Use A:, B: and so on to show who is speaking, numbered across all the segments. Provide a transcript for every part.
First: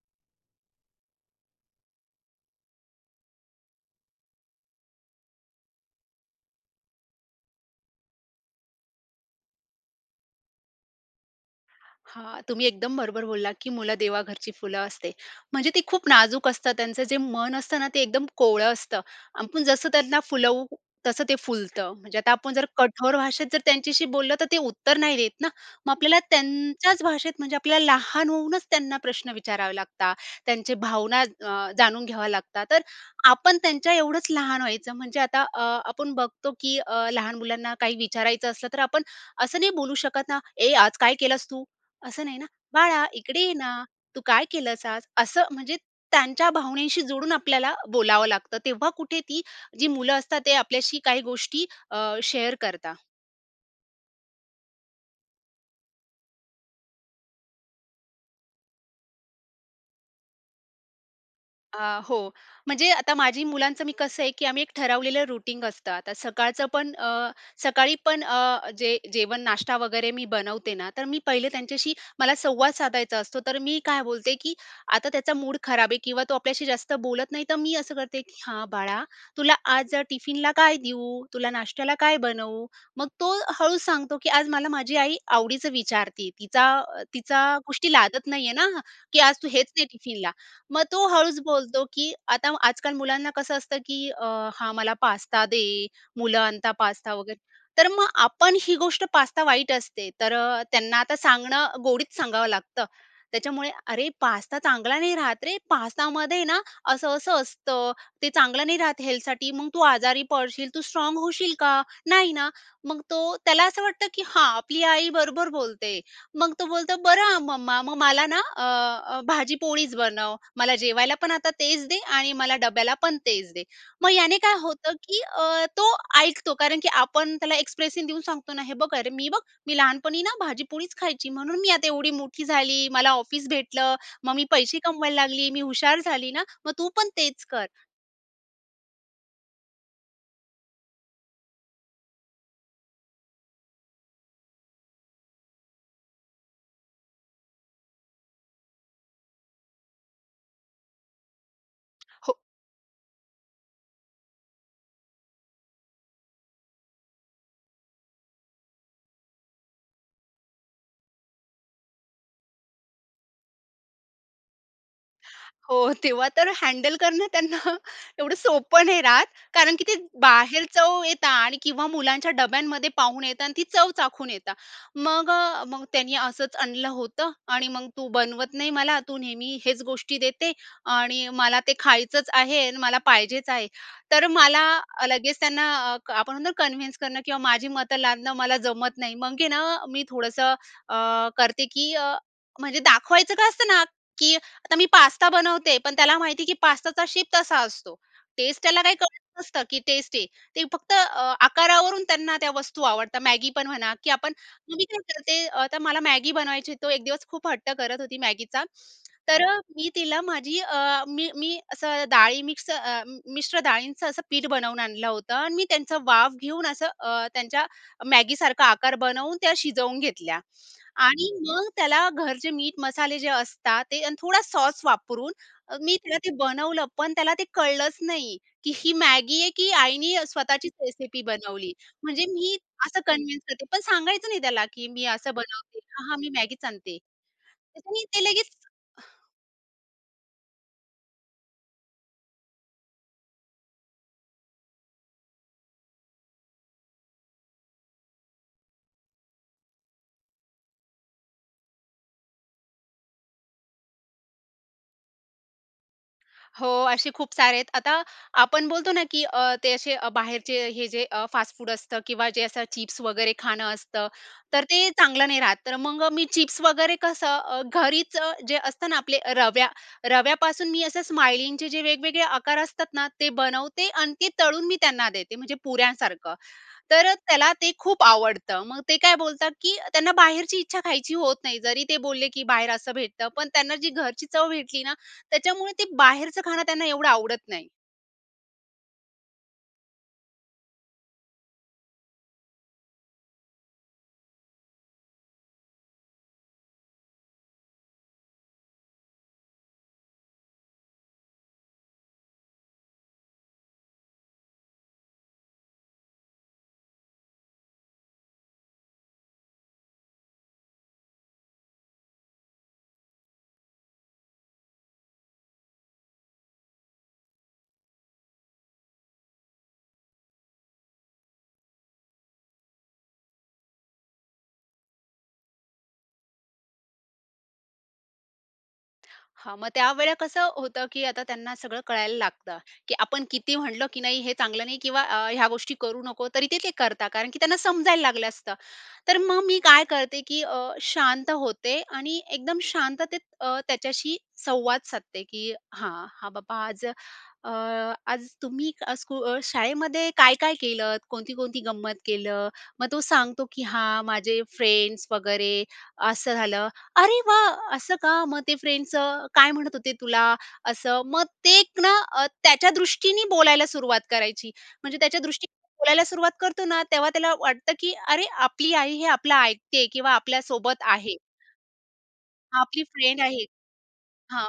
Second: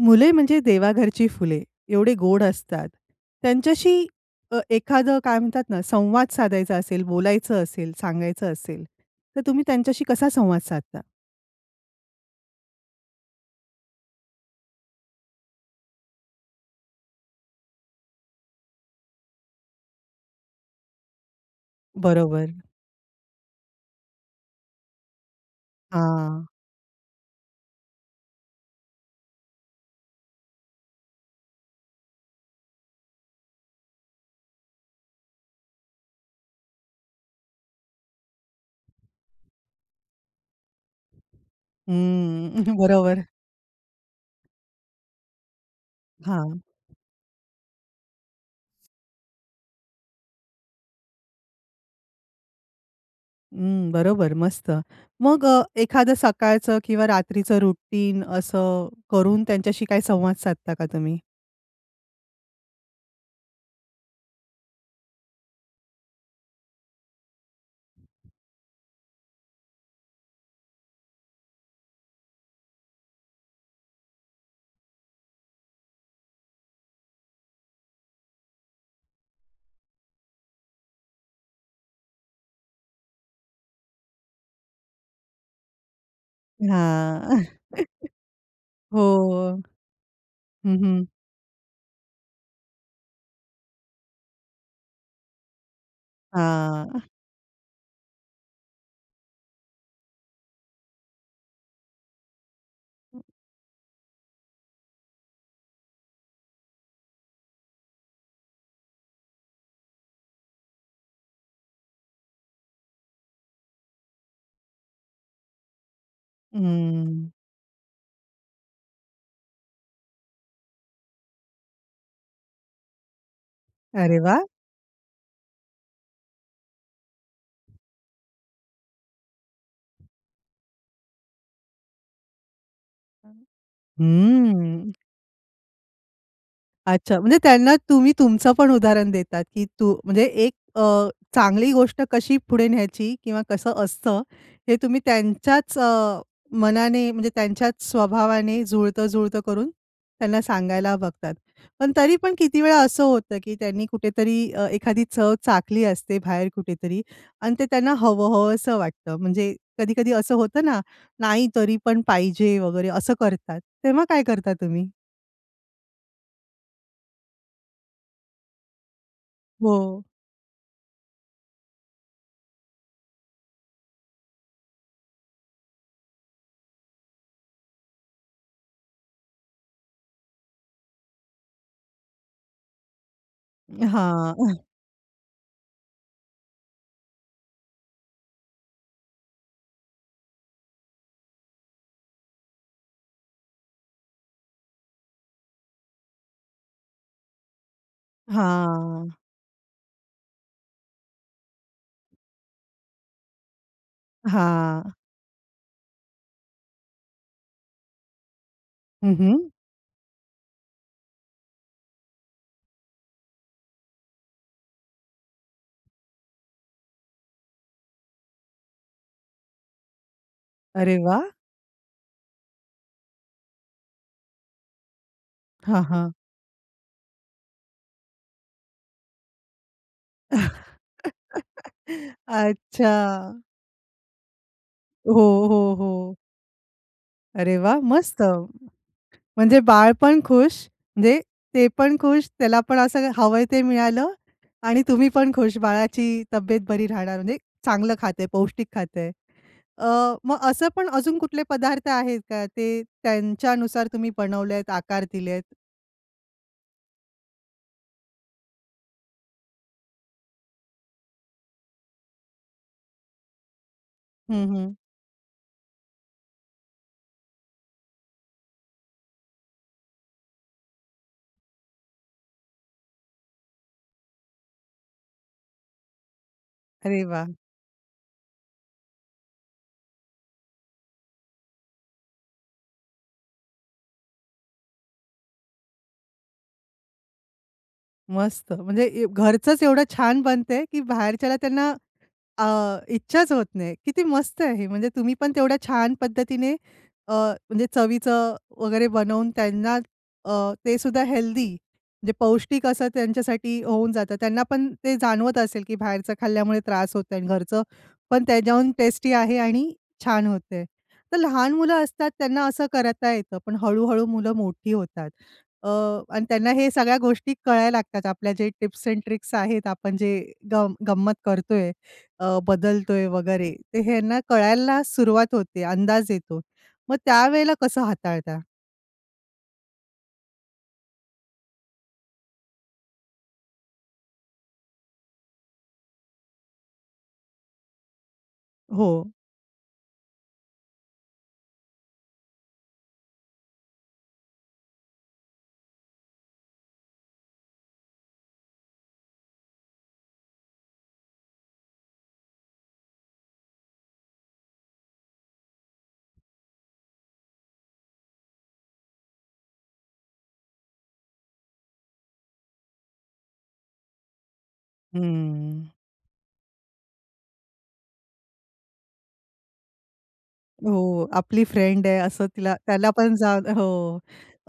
A: मुले म्हणजे देवाघरची फुले. एवढे गोड असतात, त्यांच्याशी अ, एखादं काय म्हणतात ना, संवाद साधायचा असेल, बोलायचं असेल, सांगायचं असेल तर तुम्ही त्यांच्याशी कसा संवाद साधता?
B: हां, तुम्ही एकदम बरोबर बोललात की मुलं देवाघरची फुलं असते, म्हणजे ती खूप नाजूक असतात. त्यांचं जे मन असतं ना, ते एकदम कोवळं असतं. आपण जसं त्यांना फुलवू तसं ते फुलतं, म्हणजे आता आपण
A: बरोबर.
B: जर कठोर भाषेत जर त्यांच्याशी बोललं, तर ते उत्तर नाही देत ना. मग आपल्याला
A: हां.
B: त्यांच्याच भाषेत म्हणजे आपल्याला लहान होऊनच त्यांना प्रश्न विचारावे लागता. त्यांचे भावना अ, जाणून घ्यावे लागतात, तर आपण त्यांच्या एवढंच लहान व्हायचं म्हणजे आता अ, आपण बघतो की अ, लहान मुलांना काही विचारायचं असलं, तर आपण असं नाही बोलू शकत ना, "ए आज काय केलंस तू?" असं नाही ना.
A: हम्म
B: "बाळा
A: बरोबर.
B: इकडे ये ना, तू काय केलंस आज?" असं म्हणजे त्यांच्या
A: हां.
B: भावनेशी जोडून आपल्याला बोलावं लागतं. तेव्हा कुठे ती जी मुलं असतात ते आपल्याशी काही गोष्टी अ, शेअर करता.
A: हं, बरोबर, मस्त. मग अ, एखादं सकाळचं किंवा रात्रीचं रुटीन असं करून त्यांच्याशी काही संवाद साधता का तुम्ही?
B: अ, हो. म्हणजे आता माझी मुलांचं मी कसं आहे की आम्ही एक ठरवलेलं रूटीन असतं. आता सकाळचं पण अ, सकाळी पण अ, जे जेवण नाष्टा वगैरे मी बनवते ना, तर मी पहिले त्यांच्याशी मला संवाद साधायचा असतो. तर मी काय बोलते की आता त्याचा मूड खराब आहे किंवा तो आपल्याशी जास्त बोलत नाही, तर मी असं करते की "हां बाळा, तुला आज टिफिनला काय देऊ? तुला नाश्त्याला काय बनवू?" मग तो हळूच सांगतो की "आज मला माझी आई आवडीचं विचारते, तिचा तिचा
A: हां.
B: गोष्टी लादत नाही आहे ना
A: हो,
B: की आज तू हेच ने टिफिनला."
A: हं,
B: मग
A: हं.
B: तो हळूच बोलतो की आता आजकाल मुलांना कसं असतं की "अ, हां मला पास्ता दे." मुलं आणता
A: हां.
B: पास्ता वगैरे. तर मग आपण ही गोष्ट, पास्ता वाईट असते तर त्यांना आता सांगणं गोडीत सांगावं लागतं. त्याच्यामुळे, "अरे पास्ता चांगला नाही राहत रे. पास्ता मध्ये आहे ना असं-असं असतं ते चांगलं नाही राहत हेल्थ साठी. मग तू आजारी पडशील. तू स्ट्राँग होशील का? नाही ना." मग तो त्याला असं वाटतं, की हा आपली आई बरोबर बोलते. मग तो बोलतो, "बरं
A: हं.
B: आ मम्मा, मग मला ना अ, भाजीपोळीच बनव मला जेवायला. पण आता तेच दे आणि मला डब्याला पण तेच दे." मग
A: अरे
B: याने
A: वाह!
B: काय होतं की अ, तो ऐकतो. कारण की आपण त्याला एक्सप्रेशन देऊन सांगतो ना. हे बघ अरे मी बघ, "मी लहानपणी ना भाजीपोळीच खायची. म्हणून मी आता एवढी मोठी झाली, मला ऑफिस भेटलं, मग मी पैसे
A: हं.
B: कमवायला लागली. मी हुशार झाली ना, मग तू पण
A: अच्छा, म्हणजे
B: तेच कर."
A: त्यांना तुम्ही तुमचं पण उदाहरण देतात, की तू म्हणजे एक अ, चांगली गोष्ट कशी पुढे न्यायची किंवा कसं असतं, हें तुम्ही त्यांच्याच अ, मनाने, म्हणजे त्यांच्याच स्वभावाने जुळतं-जुळतं करून त्यांना सांगायला बघतात. पण तरी पण
B: हो.
A: किती वेळा असं होतं, की त्यांनी कुठेतरी अ, एखादी चव चाखली असते बाहेर कुठेतरी आणि ते त्यांना हवं-हवसं वाटतं. म्हणजे कधी-कधी असं होतं ना, नाही तरी पण पाहिजे वगैरे असं करतात. तेव्हा काय करता तुम्ही?
B: हो, तेव्हा तर हँडल करणं त्यांना एवढं सोपं नाही राहत. कारण की ते,
A: हो.
B: बाहेर जाऊन येता आणि किंवा मुलांच्या, डब्यांमध्ये पाहून येता आणि ती चव चाखून येता. मग मग त्यांनी असंच आणलं होतं आणि मग, तू बनवत नाही मला, तू नेहमी हेच गोष्टी देते आणि मला ते खायचंच आहे आणि मला पाहिजेच आहे. तर मला,
A: हां.
B: लगेच त्यांना अ, आपण म्हणतो ना कन्विन्स करणं किंवा माझी मतं लादणं मला जमत नाही. मग आहे ना, मी थोडंसं अ, करते की अ, म्हणजे दाखवायचं काय असतं ना, की आता मी पास्ता बनवते, पण, त्याला माहिती आहे की पास्ताचा शेप तसा असतो. टेस्ट त्याला, काही
A: हां.
B: [unintelligible] नसतं की टेस्ट आहे. ते फक्त, आकारावरून त्यांना त्या वस्तू आवडतात. Maggi पण म्हणा की आपण, मी
A: हां.
B: काय करते, तर मला Maggi बनवायची, तो एक दिवस खूप हट्ट करत होती Maggiचा.
A: हं,
B: तर,
A: हं.
B: मी तिला माझी अ, मी मी असं डाळी मिक्स अ, मिश्र डाळींचं असं, पीठ बनवून आणलं होतं आणि मी, त्यांच वाफ घेऊन असं अ, त्यांच्या Maggi सारखा आकार बनवून, त्या शिजवून घेतल्या
A: अरे, वाह!
B: आणि मग त्याला घरचे मीठ मसाले, जे असतात ते आणि थोडा सॉस वापरून, अ,
A: हां,
B: मी
A: हां.
B: त्याला ते बनवलं. पण, त्याला ते कळलंच नाही की ही Maggi आहे की आईने स्वतःचीच रेसिपी बनवली. म्हणजे मी
A: अच्छा.
B: असं कन्व्हेन्स करते, पण सांगायचं नाही, त्याला की मी असं
A: हो, हो,
B: बनवते. हा, हा,
A: हो.
B: मी Maggiच आणते
A: अरे, वाह!
B: तर, [unintelligible]
A: मस्त.
B: ते लगेच
A: म्हणजे बाळपण खुश, म्हणजे ते पण खुश, त्याला पण असं हवंय, ते मिळालं आणि तुम्ही पण खुश. बाळाची तब्येत बरी राहणार म्हणजे चांगलं खात आहे, पौष्टिक खात आहे. अ, मग असं पण अजून कुठले पदार्थ आहेत का, ते त्यांच्यानुसार तुम्ही बनवलेत, आकार दिलेत?
B: हो, असे खूप सारे आहेत. आता आपण बोलतो ना की अ, ते असे बाहेरचे हे जे अ, फास्टफूड असतं किंवा जे असं चिप्स वगैरे खाणं असतं,
A: हं,
B: तर
A: हं.
B: ते चांगलं नाही राहत. तर मग मी चिप्स वगैरे कसं अ, घरीचं जे असतं ना आपले रव्या रव्यापासून मी असं स्माइलिंगचे जे वेगवेगळे आकार असतात ना, ते बनवते आणि ते तळून मी त्यांना देते, म्हणजे पुऱ्यांसारखं,
A: अरे
B: तर
A: वाह!
B: त्याला ते खूप आवडतं. मग ते काय बोलतात की त्यांना बाहेरची इच्छा खायची होत नाही. जरी ते बोलले, "की बाहेर असं भेटतं", पण त्यांना जी घरची चव भेटली ना, त्याच्यामुळे ते बाहेरचं खाणं त्यांना एवढं आवडत नाही.
A: मस्त म्हणजे ए घरचंच एवढं छान बनतंय की बाहेरच्याला त्यांना अ, इच्छाच होत नाही. किती मस्त आहे हे, म्हणजे तुम्ही पण तेवढ्या छान पद्धतीने अ, म्हणजे चवीचं वगैरे बनवून त्यांना अ, ते सुद्धा हेल्दी, जे पौष्टिक असं त्यांच्यासाठी होऊन जातं. त्यांना पण ते जाणवत असेल की बाहेरचं खाल्ल्यामुळे त्रास होतोआणि घरचं पण त्याहून टेस्टी आहे आणि छान होतं आहे. तर लहान मुलं असतात, त्यांना असं करता येतं, पण हळू-हळू मुलं मोठी होतात. अ, आणि त्यांना हे सगळ्या गोष्टी कळायला लागतात, आपल्या जे टिप्स एंड ट्रिक्स आहेत, आपण जे गंम गंमत करतोय अ, बदलतोय वगैरे ते ह्यांना कळायला सुरुवात होते, अंदाज येतो. मग त्यावेळेला कसं हाताळता?
B: हां, मग त्यावेळा कसं होतं की आता त्यांना सगळं कळायला लागतं की आपण किती म्हणलं की नाही हे चांगलं नाही किंवा अ, ह्या गोष्टी करू नको, तरी ते, ते करतात, कारण की त्यांना समजायला लागलं असतं.
A: हो.
B: तर मग मी काय करते की अ, शांत होते आणि एकदम शांततेत अ, त्याच्याशी संवाद साधते, की हां, हा बाबा आज अ, आज तुम्ही अ, स्कुल शाळेमध्ये काय-काय केलतं? कोणती-कोणती गंमत केलं? मग तो सांगतो, "की हां, माझे फ्रेंड्स वगैरे, असं झालं". अरे वाह! असं का? मग ते फ्रेंड्सचं काय म्हणत होते तुला? असं, मग ते एक ना अ, त्याच्या दृष्टीने बोलायला सुरुवात करायची. म्हणजे त्याच्या दृष्टीने
A: हम्म.
B: बोलायला सुरुवात करतो ना, तेव्हा त्याला वाटतं की अरे! आपली आई हे आपलं ऐकते किंवा आपल्यासोबत
A: हो.
B: आहे.
A: आपली फ्रेंड आहे असं तिला
B: आपली
A: त्याला पण
B: फ्रेंड
A: जा
B: आहे
A: हो.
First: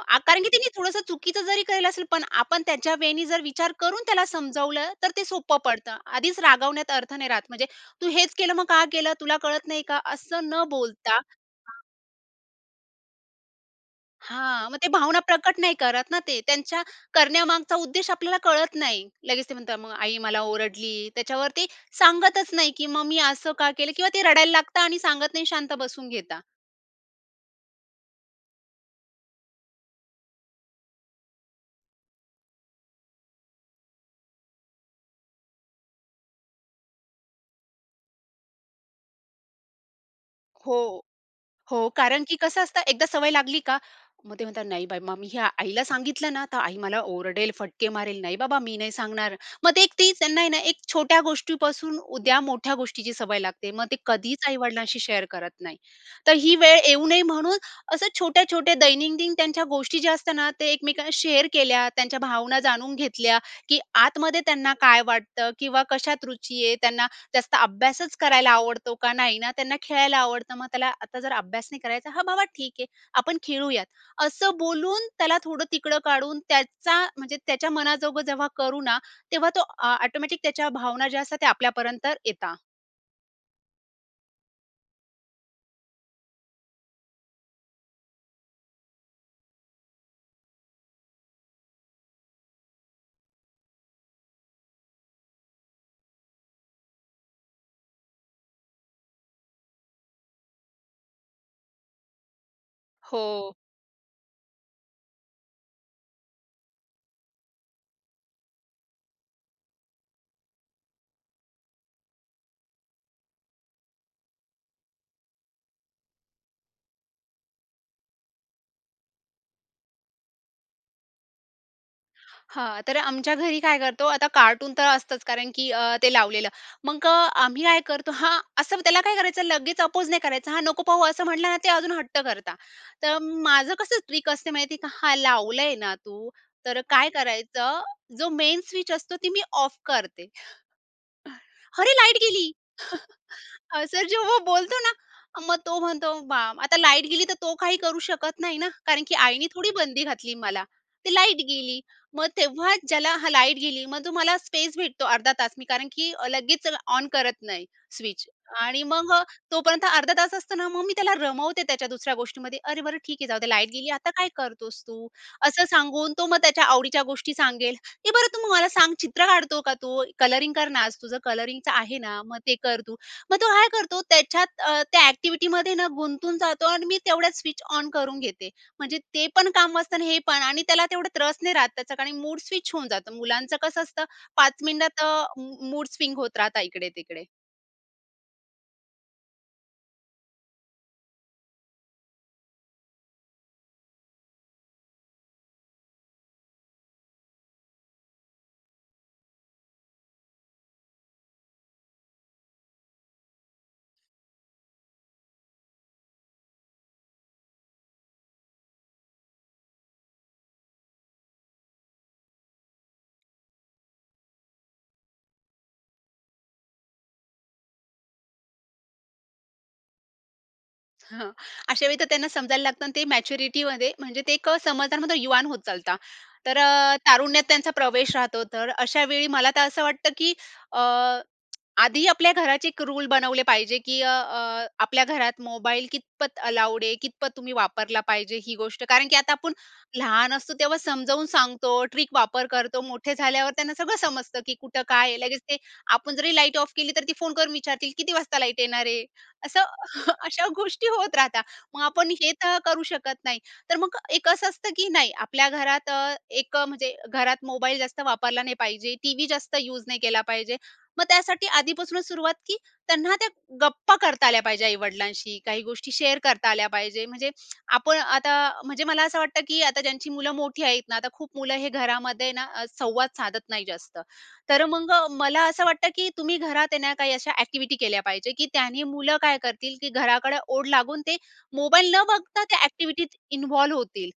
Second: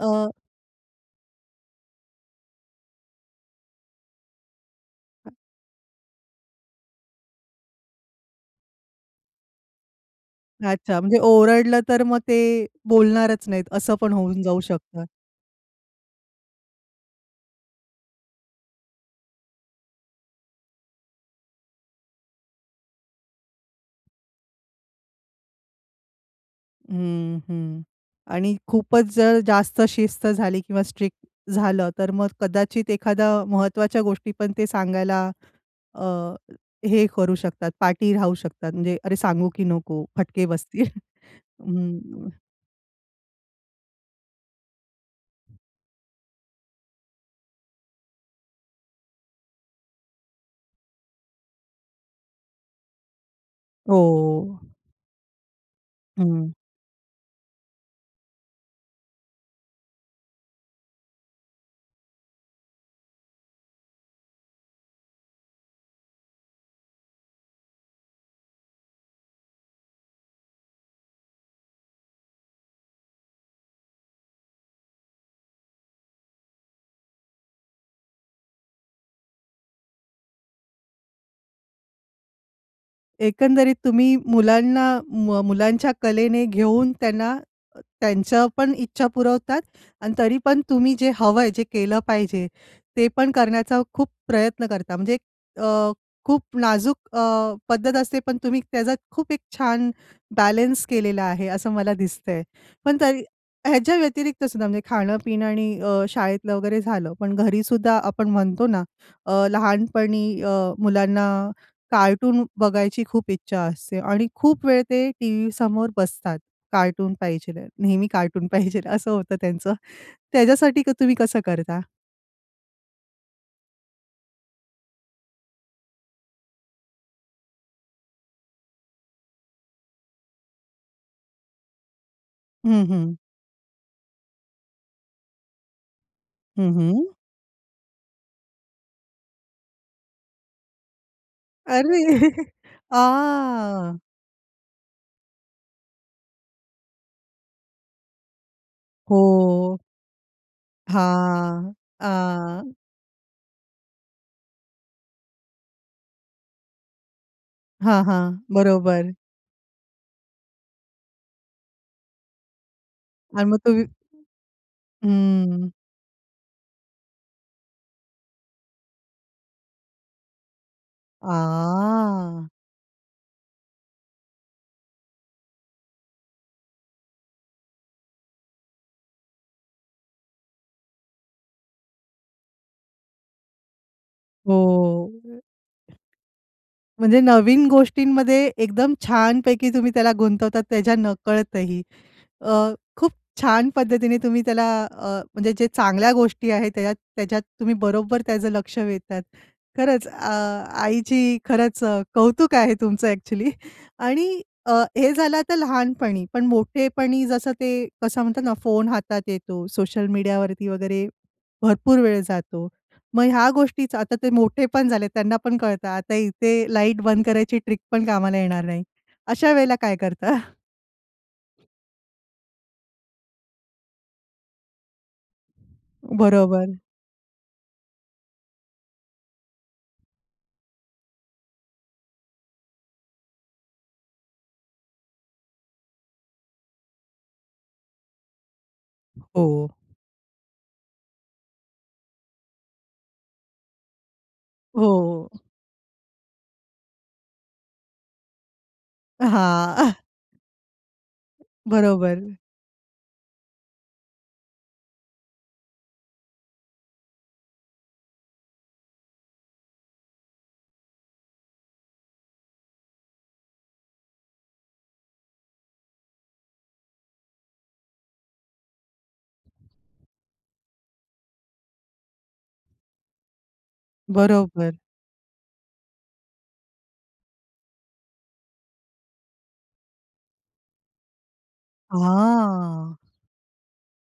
A: अ
B: कारण की तिने थोडंसं चुकीचं जरी केलं असेल, पण आपण त्याच्या वे नी जर विचार करून त्याला समजावलं तर ते सोपं पडतं. आधीच रागवण्यात अर्थ नाही राहत, म्हणजे तू हेच केलं, मग का केलं? तुला कळत नाही का? असं न
A: अच्छा,
B: बोलता
A: म्हणजे
B: हां
A: ओरडलं तर मग ते बोलणारच नाहीत, असं पण होऊन जाऊ
B: हां. मग ते
A: शकतं.
B: भावना प्रकट नाही करत ना ते. त्यांच्या करण्यामागचा उद्देश आपल्याला कळत नाही. लगेच ते म्हणतात, "मग आई मला ओरडली", त्याच्यावर ते सांगतच नाही की मग मी असं का केलं? किंवा ते रडायला लागतात आणि सांगत नाही शांत बसून घेतात.
A: हं, हं. आणि खूपच जर जास्त शिस्त झाली किंवा स्ट्रिक्ट झालं, तर मग कदाचित एखाद्या महत्त्वाच्या गोष्टी पण ते सांगायला अ, हे करू शकतात, पाठी राहू शकतात, म्हणजे "अरे! सांगू की नको? फटके
B: हो,
A: बसतील."
B: हो, कारण
A: हं.
B: की कसं असतं, एकदा सवय लागली का मग ते म्हणतात, "नाही बाई, मग मी हे आईला सांगितलं ना, तर आई मला ओरडेल, फटके मारेल. नाही बाबा, मी नाही सांगणार". मग ते एक तीच त्यांना आहे ना, एक छोट्या गोष्टीपासून उद्या मोठ्या गोष्टीची सवय लागते. मग ते कधीच
A: हो.
B: आई-वडिलांशी शेअर करत नाही. तर
A: हं.
B: ही वेळ येऊ नये, म्हणून असं छोट्या-छोट्या दैनंदिन त्यांच्या गोष्टी ज्या असतात ना, ते एकमेकांना शेअर केल्या, त्यांच्या भावना जाणून घेतल्या, की आतमध्ये त्यांना काय वाटतं? किंवा कशात रुची आहे? त्यांना जास्त अभ्यासच करायला आवडतो का? नाही ना, त्यांना खेळायला आवडतं. मग त्याला आता जर अभ्यास नाही करायचा, हा बाबा ठीक आहे, आपण खेळूयात, असं बोलून, त्याला थोडं तिकडं काढून त्याचा, म्हणजे त्याच्या मनाजोग जेव्हा करू ना, तेव्हा तो ऑ ऑटोमॅटिक त्याच्या भावना ज्या असतात, त्या आपल्यापर्यंत येतात.
A: एकंदरीत तुम्ही मुलांना, म मुलांच्या कलेने घेऊन, त्यांना त्यांच्या पण इच्छा पुरवतात आणि तरी पण तुम्ही जे हवं आहे, जे केलं पाहिजे, ते पण करण्याचा खूप प्रयत्न करता. म्हणजे अ, खूप नाजूक अ, पद्धत असते. पण तुम्ही त्याचा खूप एक छान बॅलेन्स केलेला आहे, असं मला दिसतंय. पण तरी
B: हो.
A: ह्याच्या व्यतिरिक्त सुद्धा, म्हणजे खाणं-पिणं आणि अ, शाळेतलं वगैरे झालं. पण घरीसुद्धा आपण म्हणतो ना अ, लहानपणी अ, मुलांना कार्टून बघायची खूप इच्छा असते आणि खूप वेळ ते टी-व्हीसमोर बसतात. कार्टून पाहिजे आहे, नेहमी कार्टून पाहिजे आहे, असं होतं त्यांचं. त्याच्यासाठी क तुम्ही कसं करता?
B: हां. तर आमच्या घरी काय करतो, आता कार्टूनतर असतच. कारण की अ, ते लावलेलं, मग अ, आम्ही काय करतो हां. असं त्याला काय करायचं, लगेच अपोज नाही करायचं. हां. नको पाहू असं म्हटलं ना ते अजून हट्ट करता.
A: हं. हं.
B: तर माझं कसं ट्रिक असते माहितीये का? हा लावलंय ना तू,
A: हं.
B: तर
A: हं.
B: काय करायचं. जो मेन स्विच असतो, ती मी ऑफ करते. अरे! लाईट
A: अरे!
B: गेली.
A: आं.
B: असं जेव्हा बोलतो ना. मग तो म्हणतो बा आता लाईट गेली तर, तो काही करू शकत नाही, ना कारण की आईने थोडी
A: हो.
B: बंदी घातली मला. ती लाईट
A: हां.
B: गेली. मग
A: आं.
B: तेव्हाच ज्याला हा लाईट गेली मग तो मला स्पेस भेटतो अर्धा-तास. मी कारण की लगेच ऑन करत नाही
A: हां.
B: स्विच.
A: हां.
B: आणि मग
A: बरोबर.
B: अ, तोपर्यंत अर्धा-तास असतो ना, मग मी त्याला रमवते त्याच्या दुसऱ्या गोष्टीमध्ये. अरे बरं ठीक आहे. जाऊ
A: आणि
B: दे,
A: मग
B: लाईट
A: तुम्ही
B: गेली, आता काय करतोस तू? असं
A: हं.
B: सांगून तो मग त्याच्या आवडीच्या गोष्टी सांगेल. "ए बरं तू मला सांग चित्र काढतो का तू? कलरिंग कर ना, आज तुझं कलरिंगचं आहे ना, मग
A: हां.
B: ते कर तू." मग तो काय करतो त्याच्यात अ, त्या एक्टिविटीमध्ये ना, गुंतून जातो आणि मी तेवढ्यात स्विच ऑन करून घेते. म्हणजे ते पण काम वाचतं आणि हे पण. आणि त्याला तेवढं त्रास नाही राहत त्याचा, कारण मूड स्विच होऊन जातो. मुलांचं कसं असतं 5 मिनिटात
A: हो.
B: अ, मूडस्विंग होत राहता
A: म्हणजे
B: इकडे-तिकडे.
A: नवीन गोष्टींमध्ये एकदम छानपैकी तुम्ही त्याला गुंतवतात त्याच्या नकळतही. अ, खूप छान पद्धतीने तुम्ही त्याला अ, म्हणजे जे चांगल्या गोष्टी आहेत, त्याच्यात त्याच्यात तुम्ही बरोबर त्याचं लक्ष वेधतात. खरंच अ, आईची खरंच अ, कौतुक आहे तुमचं अ‍ॅक्चुअली आणि अ, हे झालं आता लहानपणी. पण मोठेपणी जसं ते कसं म्हणतात ना, फोन हातात येतो, सोशल मीडिया वरती वगैरे भरपूर वेळ जातो. मग ह्या गोष्टीच आता ते मोठे पण झालेत, त्यांना पण कळतं. आता इथे लाईट बंद करायची ट्रिकपण कामाला येणार नाही. अशा वेळेला काय करता?
B: हं. अशावेळी तर त्यांना समजायला लागतं आणि ते मॅच्युरिटीमध्ये म्हणजे ते एक समजदार म्हणता ना, युवान होत चालता. तर
A: बरोबर.
B: अ, तारुण्यात त्यांचा प्रवेश राहतो, तर अशा वेळी मला तर असं वाटतं की अ, आधी आपल्या घराचे 1 रूल बनवले पाहिजे की अ, अ, आपल्या घरात मोबाईल कितपत अलाउड आहे? कितपत तुम्ही वापरला पाहिजे? ही गोष्ट. कारण की आता
A: हो.
B: आपण लहान असतो, तेव्हा समजावून सांगतो. ट्रिक वापर करतो. मोठे झाल्यावर त्यांना सगळं समजतं की कुठं
A: हो.
B: काय, लगेच ते आपण जरी लाईट ऑफ केली तर ती फोन करून विचारतील "किती वाजता लाईट येणार आहे?" असं
A: हां.
B: हं. अशा गोष्टी होत राहतात, मग आपण
A: बरोबर.
B: हे तर करू शकत नाही. तर मग एक असं असतं की नाही आपल्या घरात अ, एक म्हणजे घरात मोबाईल जास्त वापरला नाही पाहिजे. टीव्ही जास्त यूज नाही केला पाहिजे. मग त्यासाठी आधीपासूनच सुरुवात, की त्यांना त्या गप्पा करता आल्या पाहिजे आई-वडिलांशी, काही गोष्टी शेअर करता आल्या पाहिजे. म्हणजे आपण आता अ, म्हणजे मला असं वाटतं की आता ज्यांची मुलं मोठी आहेत ना, आता खूप मुलं हे घरामध्ये ना, संवाद साधत नाही जास्त. तर
A: बरोबर.
B: मग मला असं वाटतं की तुम्ही घरात आहे ना, काही अशा एक्टिव्हिटी केल्या पाहिजे, की त्यानी मुलं काय करतील, की घराकडे ओढ लागून ते मोबाईल न बघता त्या
A: हां.
B: एक्टिव्हिटीत इन्व्हॉल्व्ह होतील.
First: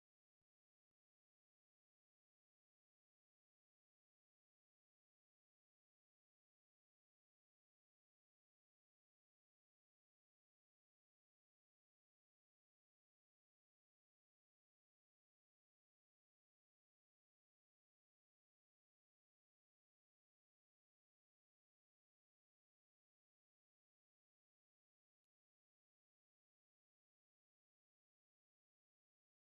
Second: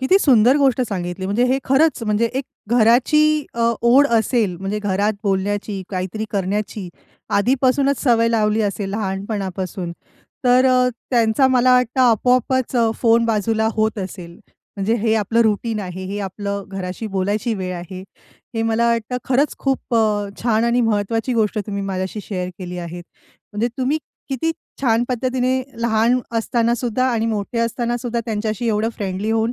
A: किती सुंदर गोष्ट सांगितली. म्हणजे हे खरंच, म्हणजे एक घराची अ, ओढ असेल. म्हणजे घरात बोलण्याची, काहीतरी करण्याची आधीपासूनच सवय लावली असेल लहानपणापासून, तर अ, त्यांचा मला वाटतं, आपोआपच फोन बाजूला होत असेल. म्हणजे हे आपलं रूटीन आहे, हे आपलं घराशी बोलायची वेळ आहे. हे मला वाटतं, खरंच खूप छान आणि महत्त्वाची गोष्ट तुम्ही माझ्याशी शेअर केली आहे, म्हणजे तुम्ही किती छान पद्धतीने लहान असतानासुद्धा आणि मोठे असतानासुद्धा त्यांच्याशी एवढं फ्रेंडली होऊन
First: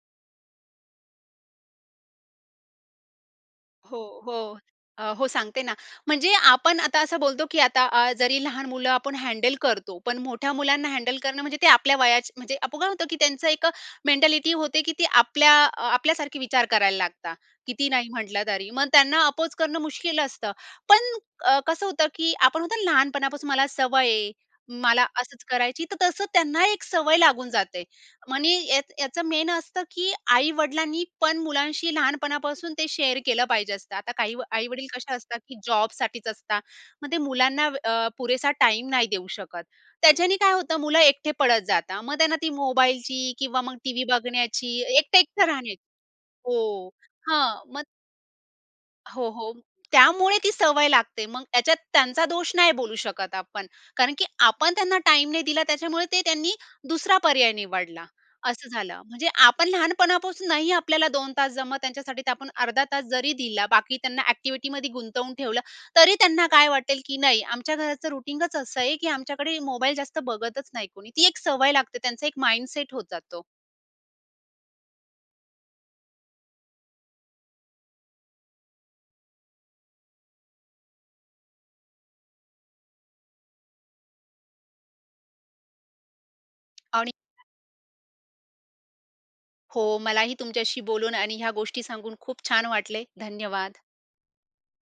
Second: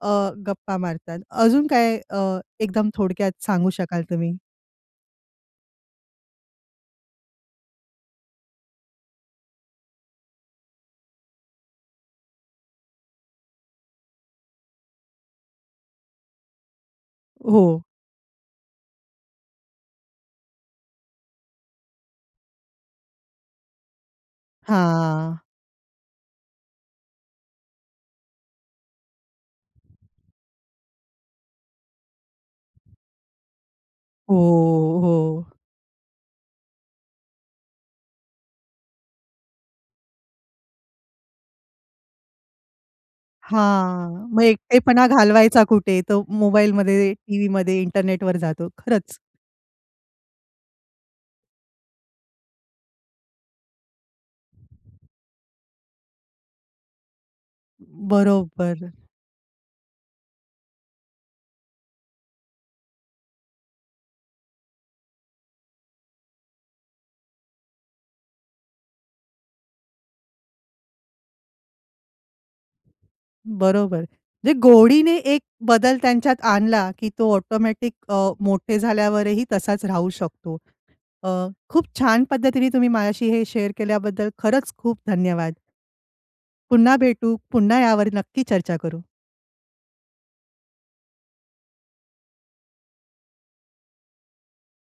A: अ, गप्पा मारतात. अजून काय अ, एकदम थोडक्यात सांगू
B: हो,
A: शकाल तुम्ही?
B: हो. अ, हो, सांगते ना, म्हणजे आपण आता असं बोलतो, की आता अ, जरी लहान मुलं आपण हँडल करतो. पण मोठ्या मुलांना हँडल करणं, म्हणजे ते आपल्या वयाची, म्हणजे आपण होतं, की त्यांचं एक मेंटॅलिटी होते, की ती आपल्या अ, आपल्यासारखे विचार करायला लागतात.
A: हो.
B: किती नाही म्हंटलं तरी. मग त्यांना अपोज करणं मुश्कील असतं. पण अ, कसं होतं की आपण म्हणतो ना, लहानपणापासून मला सवय आहे, मला
A: हां.
B: असंच करायची. तर तसं त्यांना एक सवय लागून जाते. मनी यात याचं मेन असतं, की आई-वडिलांनी पण मुलांशी लहानपणापासून ते शेअर केलं पाहिजे असतं. आता काही
A: हो,
B: व आई-वडील कसे असतात,
A: हो.
B: की जॉबसाठीच असतात. मग ते मुलांना वेळ अ, पुरेसा टाईम नाही देऊ शकत. त्याच्याने काय होतं? मुलं एकटे पडत जातात. मग त्यांना ती मोबाईलची किंवा मग टी-व्ही
A: हां, मग
B: बघण्याची,
A: एकटेपणा
B: एकटं-एकटं
A: घालवायचा
B: राहण्याची
A: कुठे? तो
B: हो.
A: मोबाईलमध्ये,
B: हां,
A: टीव्हीमध्ये,
B: मग
A: इंटरनेटवर जातो. खरंच.
B: हो, हो, त्यामुळे ती सवय लागते. मग त्याच्यात त्यांचा दोष नाही बोलू शकत आपण, कारण की आपण त्यांना टाईम नाही दिला. त्याच्यामुळे ते त्यांनी दुसरा पर्याय निवडला, असं
A: बरोबर.
B: झालं. म्हणजे आपण लहानपणापासून नाही आपल्याला 2 तास जमत त्यांच्यासाठी. तर आपण अर्धा तास जरी दिला. बाकी त्यांना एक्टिव्हिटीमध्ये गुंतवून ठेवलं. तरी त्यांना काय वाटेल, की नाही. आमच्या घराचं रुटीनच असं आहे, की आमच्याकडे मोबाईल जास्त बघतच नाही कोणी. ती एक सवय लागते. त्यांचा एक माइंडसेट होत जातो.
A: बरोबर, म्हणजे गोडीने एक बदल त्यांच्यात आणला, की तो ऑटोमॅटिक अ, मोठे झाल्यावर ही तसाच राहू शकतो. अ, खूप छान पद्धतीने तुम्ही माझ्याशी हे शेअर केल्याबद्दल खरंच खूप धन्यवाद! पुन्हा
B: आणि
A: भेटू. पुन्हा यावर नक्की चर्चा करू.
B: हो, मला ही तुमच्याशी बोलून आणि ह्या गोष्टी सांगून खूप छान वाटले. धन्यवाद!